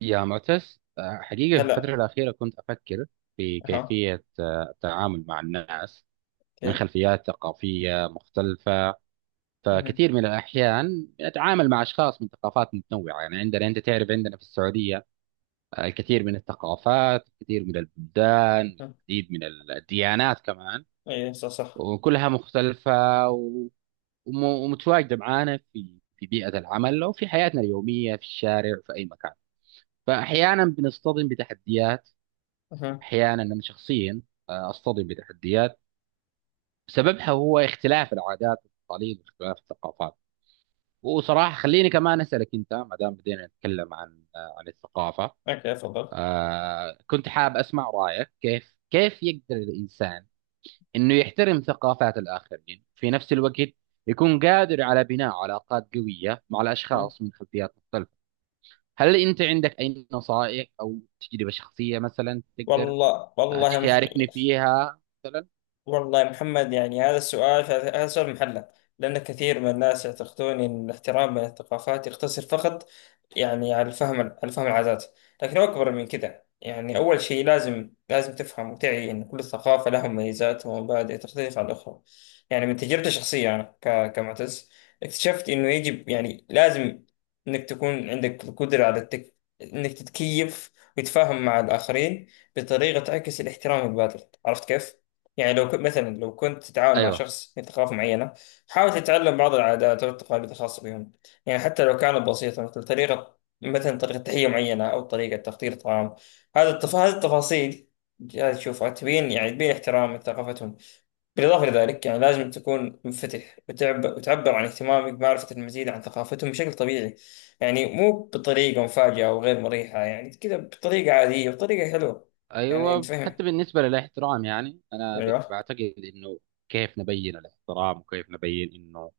يا معتز، حقيقة في الفترة هلا. الأخيرة كنت أفكر في اها. كيفية التعامل مع الناس من اوكي. خلفيات ثقافية مختلفة. اها. فكثير من الأحيان أتعامل مع أشخاص من ثقافات متنوعة، يعني عندنا، أنت تعرف، عندنا في السعودية الكثير من الثقافات، الكثير من البلدان، اها. العديد من الديانات كمان، اي، صح صح. وكلها مختلفة، و- ومتواجدة معانا في بيئة العمل أو في حياتنا اليومية، في الشارع، في أي مكان. فأحيانا بنصطدم بتحديات، اها. احيانا انا شخصيا اصطدم بتحديات سببها هو اختلاف العادات والتقاليد واختلاف الثقافات. وصراحه خليني كمان اسالك انت، ما دام بدينا نتكلم عن عن الثقافه، اوكي، تفضل. كنت حاب اسمع رايك. كيف يقدر الانسان انه يحترم ثقافات الاخرين، في نفس الوقت يكون قادر على بناء علاقات قويه مع أها. الاشخاص من خلفيات مختلفه؟ هل انت عندك اي نصائح او تجربه شخصيه مثلا تقدر والله والله تشاركني محير. فيها مثلا؟ والله يا محمد، يعني هذا سؤال محلة. لأن كثير من الناس يعتقدون أن الاحترام بين الثقافات يقتصر فقط، يعني على الفهم على فهم العادات. لكن هو أكبر من كذا. يعني أول شيء لازم تفهم وتعي أن كل ثقافة لها مميزات ومبادئ تختلف عن الأخرى. يعني من تجربتي الشخصية أنا كمعتز، اكتشفت أنه يجب، يعني لازم أنك تكون عندك القدرة أنك تتكيف وتتفاهم مع الآخرين بطريقة تعكس الاحترام البادئ، عرفت كيف؟ يعني لو كنت مثلا، لو كنت تتعاون مع ايوه، شخص من ثقافة معينة، حاول تتعلم بعض العادات والتقاليد الخاصة بهم. يعني حتى لو كانت بسيطة، مثل طريقة، مثلا طريقة تحية معينة أو طريقة تحضير طعام. هذه التفاصيل جاي تشوفها، تبين يعني تبين احترام لثقافتهم. بالإضافة لذلك، يعني لازم تكون منفتح وتعبر عن اهتمامك بمعرفة المزيد عن ثقافتهم بشكل طبيعي. يعني مو بطريقة مفاجئة أو غير مريحة، يعني كذا بطريقة عادية، بطريقة حلوة. يعني ايوه، حتى تفهم. بالنسبه للاحترام، يعني انا أيوه. بعتقد انه، كيف نبين الاحترام وكيف نبين انه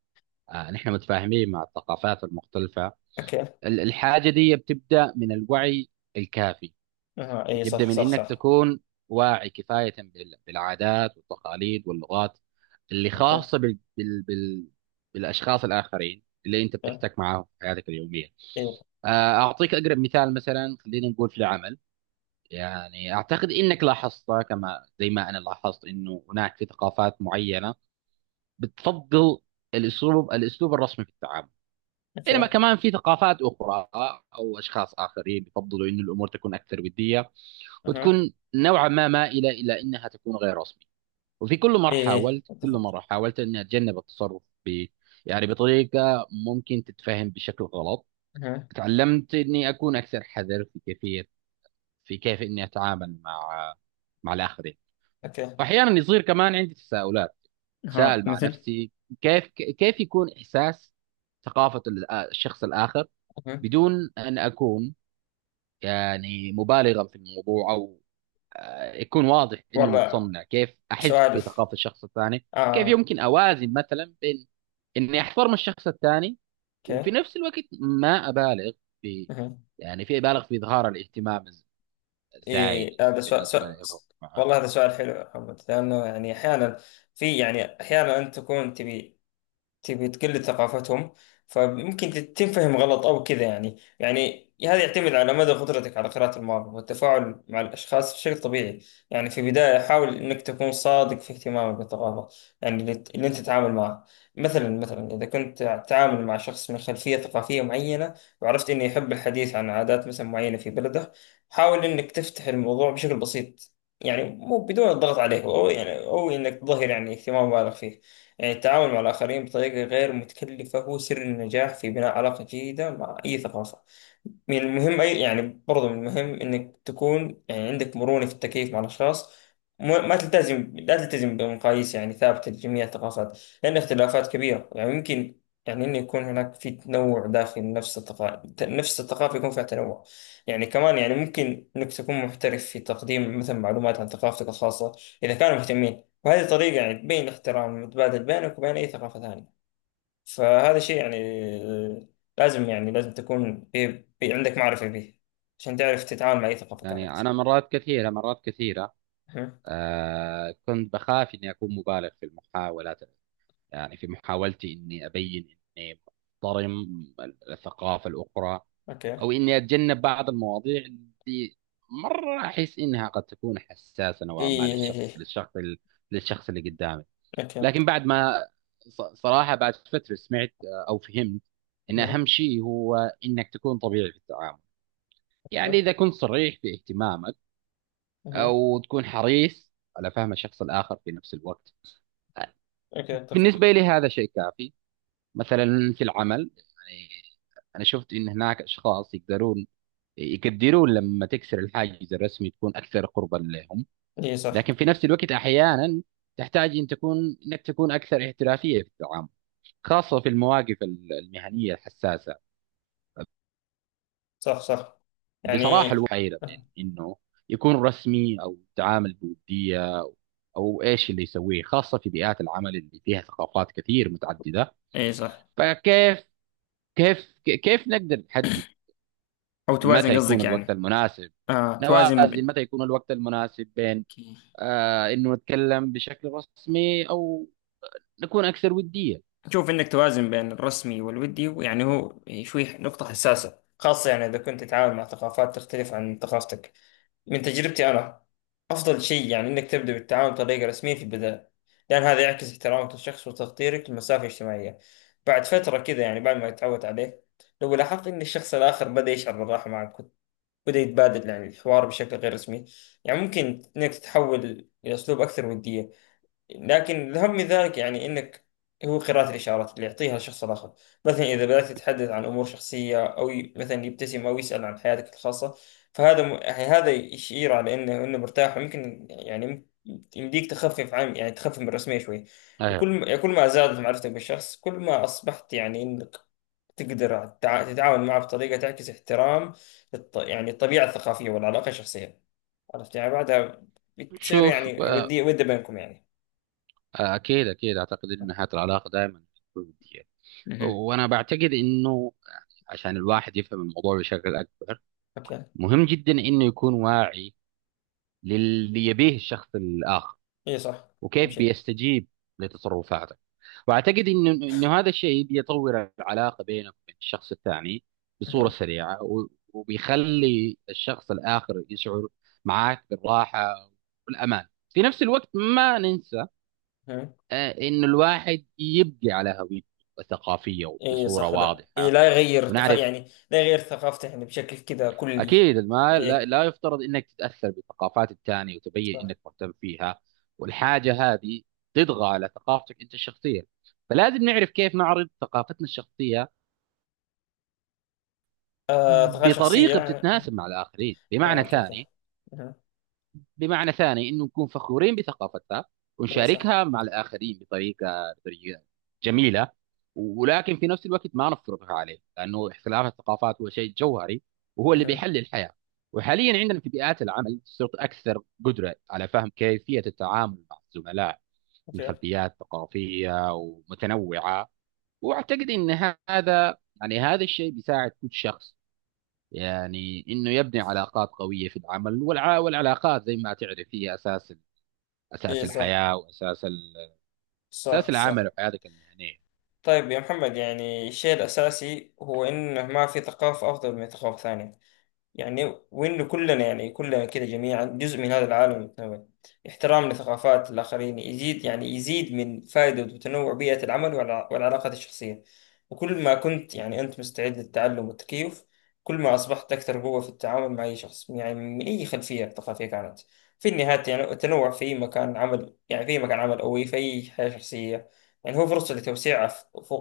نحن متفاهمين مع الثقافات المختلفه. أوكي. الحاجه دي بتبدا من الوعي الكافي. اها. اي، يبدا صح من صح انك صح. تكون واعي كفايه بالعادات والتقاليد واللغات اللي اوكي. خاصه بال بالاشخاص الاخرين اللي انت اوكي. بتحتك معاهم في حياتك اليوميه. اي. آه، اعطيك اقرب مثال، مثلا خلينا نقول في العمل، يعني أعتقد إنك لاحظت كما زي ما أنا لاحظت، إنه هناك في ثقافات معينة بتفضل الأسلوب الرسمي في التعامل، بينما اوكي. كمان في ثقافات أخرى أو أشخاص آخرين بيفضلوا إنه الأمور تكون أكثر ودية، اها. وتكون نوعا ما مائلة إلى إنها تكون غير رسمي. وفي كل مرة اي اي حاولت كل اتفق. مرة حاولت إني أتجنب التصرف ب، يعني بطريقة ممكن تتفهم بشكل غلط. اها. تعلمت إني أكون أكثر حذر في كيفية، في كيف إني أتعامل مع، مع الآخرين. اوكي. واحيانا يصير كمان عندي تساؤلات، اها، تساءل مع مثل. نفسي كيف، كيف يكون احساس ثقافه الشخص الاخر اها. بدون ان اكون يعني مبالغا في الموضوع، او يكون واضح اني والله، متصنع كيف احس سؤال. في ثقافه الشخص الثاني. كيف اه. يمكن اوازن مثلا بين اني احترم الشخص الثاني، اوكي. وفي نفس الوقت ما ابالغ في، اها. يعني في ابالغ في اظهار الاهتمام الزايد اي، هذا سؤال, بالنسبه سؤال له معاه؟ والله هذا سؤال حلو يا محمد، لانه يعني احيانا، في يعني احيانا انت تكون تبي تقلد ثقافتهم. فممكن تنفهم غلط أو كذا. يعني هذا يعتمد على مدى قدرتك على قراءة المواقف والتفاعل مع الأشخاص بشكل طبيعي. يعني في البداية حاول إنك تكون صادق في اهتمامك بالثقافة، يعني اللي أنت تتعامل معه. مثلا إذا كنت تتعامل مع شخص من خلفية ثقافية معينة، وعرفت إنه يحب الحديث عن عادات مثلا معينة في بلده، حاول إنك تفتح الموضوع بشكل بسيط. يعني مو بدون الضغط عليه، أو يعني أو إنك تظهر يعني اهتمام بالغ فيه. يعني التعامل مع الآخرين بطريقة غير متكلفة هو سر النجاح في بناء علاقة جيدة مع أي ثقافة. من المهم، أي يعني برضه من المهم إنك تكون يعني عندك مرونة في التكيف مع الأشخاص. ما لا تلتزم بمقاييس يعني ثابتة لجميع الثقافات، لأن اختلافات كبيرة يعني يمكن يعني إنه يكون هناك في تنوع داخل نفس الثقافة. نفس الثقافة يكون فيها تنوع. يعني كمان يعني ممكن إنك تكون محترف في تقديم مثلا معلومات عن ثقافتك الخاصة إذا كانوا مهتمين. وهذه طريقة يعني تبين الاحترام المتبادل بينك وبين أي ثقافة ثانية. فهذا شيء يعني، آه، لازم يعني لازم تكون بي عندك معرفة به، عشان تعرف تتعامل مع أي ثقافة يعني كانت. انا مرات كثيره أها. كنت بخاف إني أكون مبالغ في المحاولات، يعني في محاولتي إني أبين إني محترم الثقافة الأخرى، أوكي. أو إيه إني أتجنب بعض المواضيع اللي مرة أحس إنها قد تكون حساسة نوعا ما إيه إيه. للشخص اللي قدامي. أوكي. لكن بعد ما، صراحة بعد فترة سمعت أو فهمت إن أها. أهم شيء هو إنك تكون طبيعي في التعامل، يعني أها. إذا كنت صريح في اهتمامك أها. أو تكون حريص على فهم الشخص الآخر في نفس الوقت. أوكي، أتفق. بالنسبة لي هذا شيء كافي. مثلا في العمل، يعني أنا شفت إن هناك أشخاص يقدرون، يقدرون لما تكسر الحاجز الرسمي تكون أكثر قربا لهم. إيه صح. لكن في نفس الوقت أحيانا تحتاج إن تكون، إنك تكون أكثر احترافية في التعامل، خاصة في المواقف المهنية الحساسة. صح صح. يعني بصراحة الواحد حيرة بين إنه يكون رسمي أو تعامل بودية، أو إيش اللي يسويه خاصة في بيئات العمل اللي فيها ثقافات كثير متعددة. إيه صح. فكيف، كيف نقدر نحدد أو متى توازن يكون قصدك الوقت يعني. المناسب، توازن. نوازن متى يكون الوقت المناسب بين ب... انه نتكلم بشكل رسمي او نكون اكثر ودية؟ شوف انك توازن بين الرسمي والودي، يعني هو شوي نقطة حساسة، خاصة يعني اذا كنت تتعامل مع ثقافات تختلف عن ثقافتك. من تجربتي انا، افضل شيء يعني انك تبدأ بالتعامل بطريقة رسمية في البداية، لان هذا يعكس احترامك للشخص وتقديرك للمسافة الاجتماعية. بعد فترة كذا يعني بعد ما تتعود عليه، لو لاحظت ان الشخص الاخر بدأ يشعر بالراحة معك، بدأ يتبادل يعني الحوار بشكل غير رسمي، يعني ممكن انك تتحول الى اسلوب اكثر ودية. لكن الأهم من ذلك يعني انك هو قراءة الإشارات اللي يعطيها الشخص الآخر. مثلا إذا بدأت تتحدث عن أمور شخصية، أو مثلا يبتسم أو يسأل عن حياتك الخاصة، فهذا يعني هذا يشير على إنه مرتاح، ويمكن يعني يمديك تخفف عن، يعني تخفف من الرسمية شوي. وكل ايوه. ما... كل ما زادت معرفتك بالشخص، كل ما أصبحت يعني إنك تقدر تتعاون معه بطريقة تعكس احترام يعني الطبيعة الثقافية والعلاقة الشخصية. عرفت يعني بعدها بتصير شوف، يعني آه، ودية، ودة بينكم يعني. اكيد اعتقد ان حياة العلاقة دائما تكون ودية. مهم. وانا بعتقد انه عشان الواحد يفهم الموضوع بشكل اكبر، مكان. مهم جدا انه يكون واعي للي يبيه الشخص الاخر اي صح. اهم وكيف شيء. بيستجيب لتصرفاتك. واعتقد انه هذا الشيء بيطور العلاقه بينك وبين الشخص الثاني بصوره اها. سريعه، وبيخلي الشخص الاخر يشعر معك بالراحه والامان. في نفس الوقت ما ننسى اها. انه الواحد يبقى على هويته الثقافيه اي بصوره صح، لا اي، واضحه، لا يغير ونعرف يعني لا يغير ثقافته يعني بشكل كذا كلي. أكيد ما، اي لا يفترض أنك تتأثر بثقافات الثاني وتبين صح. أنك مهتم فيها، والحاجة هذه تطغى على ثقافتك أنت الشخصية. فلازم نعرف كيف نعرض ثقافتنا الشخصية ثقافة شخصية بطريقة يعني. بتتناسب مع الآخرين. اه، بمعنى اوكي اوكي. ثاني، اها. انه نكون فخورين بثقافتنا اي صح. ونشاركها مع الاخرين بطريقه، بطريقه جميله، ولكن في نفس الوقت ما نفرضها عليه، لانه اختلاف الثقافات هو شيء جوهري، وهو اللي اها. بيحل الحياه. وحاليا عندنا في بيئات العمل صرت اكثر قدره على فهم كيفيه التعامل مع الزملاء من اوكي. خلفيات ثقافيه ومتنوعه. واعتقد ان هذا الشيء بيساعد كل شخص، يعني انه يبني علاقات قويه في العمل والعلاقات زي ما تعرف هي اساس، اساس اي، صح الحياه، اساس صح العمل صح. وحياتك المهنيه. طيب يا محمد، يعني الشيء الأساسي هو إنه ما في ثقافة أفضل من ثقافة ثانية. يعني وإنه كلنا، يعني كلنا كده جميعا جزء من هذا العالم المتنوع. احترام لثقافات الآخرين يزيد، يعني يزيد من فائدة وتنوع بيئة العمل والعلاقات الشخصية. وكل ما كنت يعني أنت مستعد للتعلم والتكيف، كل ما أصبحت أكثر قوة في التعامل مع أي شخص، يعني من أي خلفية ثقافية كانت. في النهاية يعني التنوع في مكان عمل، يعني في مكان عمل أو في أي حياة شخصية، يعني هو فرصة لتوسيع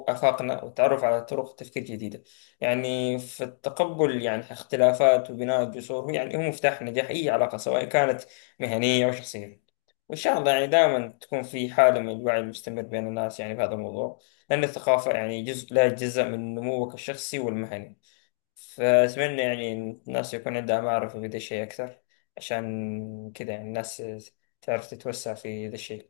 أفاقنا والتعرف على طرق تفكير جديدة. يعني في التقبل يعني اختلافات وبناء الجسور، يعني هو مفتاح نجاح أي علاقة سواء كانت مهنية أو شخصية. وإن شاء الله يعني دائما تكون في حالة من الوعي المستمر بين الناس يعني في هذا الموضوع، لأن الثقافة يعني جزء لا يتجزأ من نموك الشخصي والمهني. فأتمنى يعني إن الناس يكون عندها معرفة بهذا الشيء أكثر، عشان كذا يعني الناس تعرف تتوسع في ذا الشيء.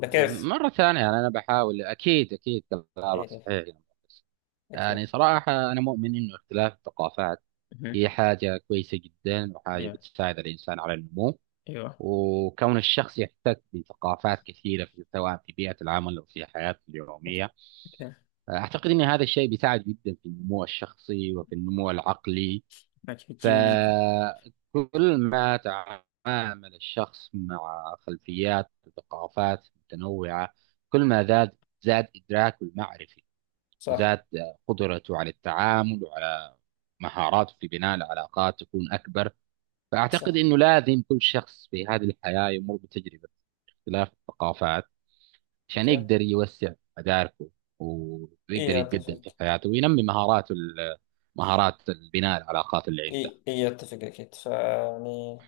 ولا كيف؟ مره ثانيه، يعني انا بحاول، اكيد كلامك إيه، صحيح يا مهندس. أكيد. يعني صراحه انا مؤمن انه اختلاف الثقافات مهم. هي حاجه كويسه جدا، وحاجه يا. بتساعد الانسان على النمو. أيوه. وكون الشخص يحتك بثقافات كثيره، في سواء في بيئه العمل او في حياته أوكي. اليوميه، أوكي. اعتقد ان هذا الشيء بيساعد جدا في النمو الشخصي وفي النمو العقلي. أوكي، جميل جدا. فكل ما تعلم يتعامل الشخص مع خلفيات وثقافات متنوعة، كل ما زاد، زاد إدراكه المعرفي، وزاد صح. قدرته على التعامل، وعلى مهاراته في بناء العلاقات تكون أكبر. فأعتقد صح. أنه لازم كل شخص في هذه الحياة يمر بتجربة اختلاف الثقافات، عشان اوكي. يقدر يوسع مداركه، ويقدر ايه، يتقدم اتفق. في حياته، وينمي مهاراته مهارات بناء العلاقات اللي عنده. ايه ايه، اتفق اكيد فيعني.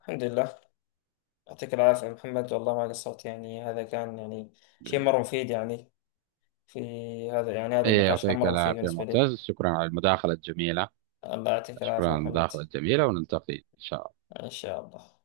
الحمد لله. يعطيك العافية يا محمد، والله ما قصرت. يعني هذا كان يعني شيء مرة مفيد. يعني في، هذا يعني هذا إيه، النقاش كان يعطيك مرة مفيد العافية بالنسبة لي. معتز، شكرا على المداخلة الجميلة. الله يعطيك العافية يا محمد. ونلتقي إن شاء الله. ان شاء الله.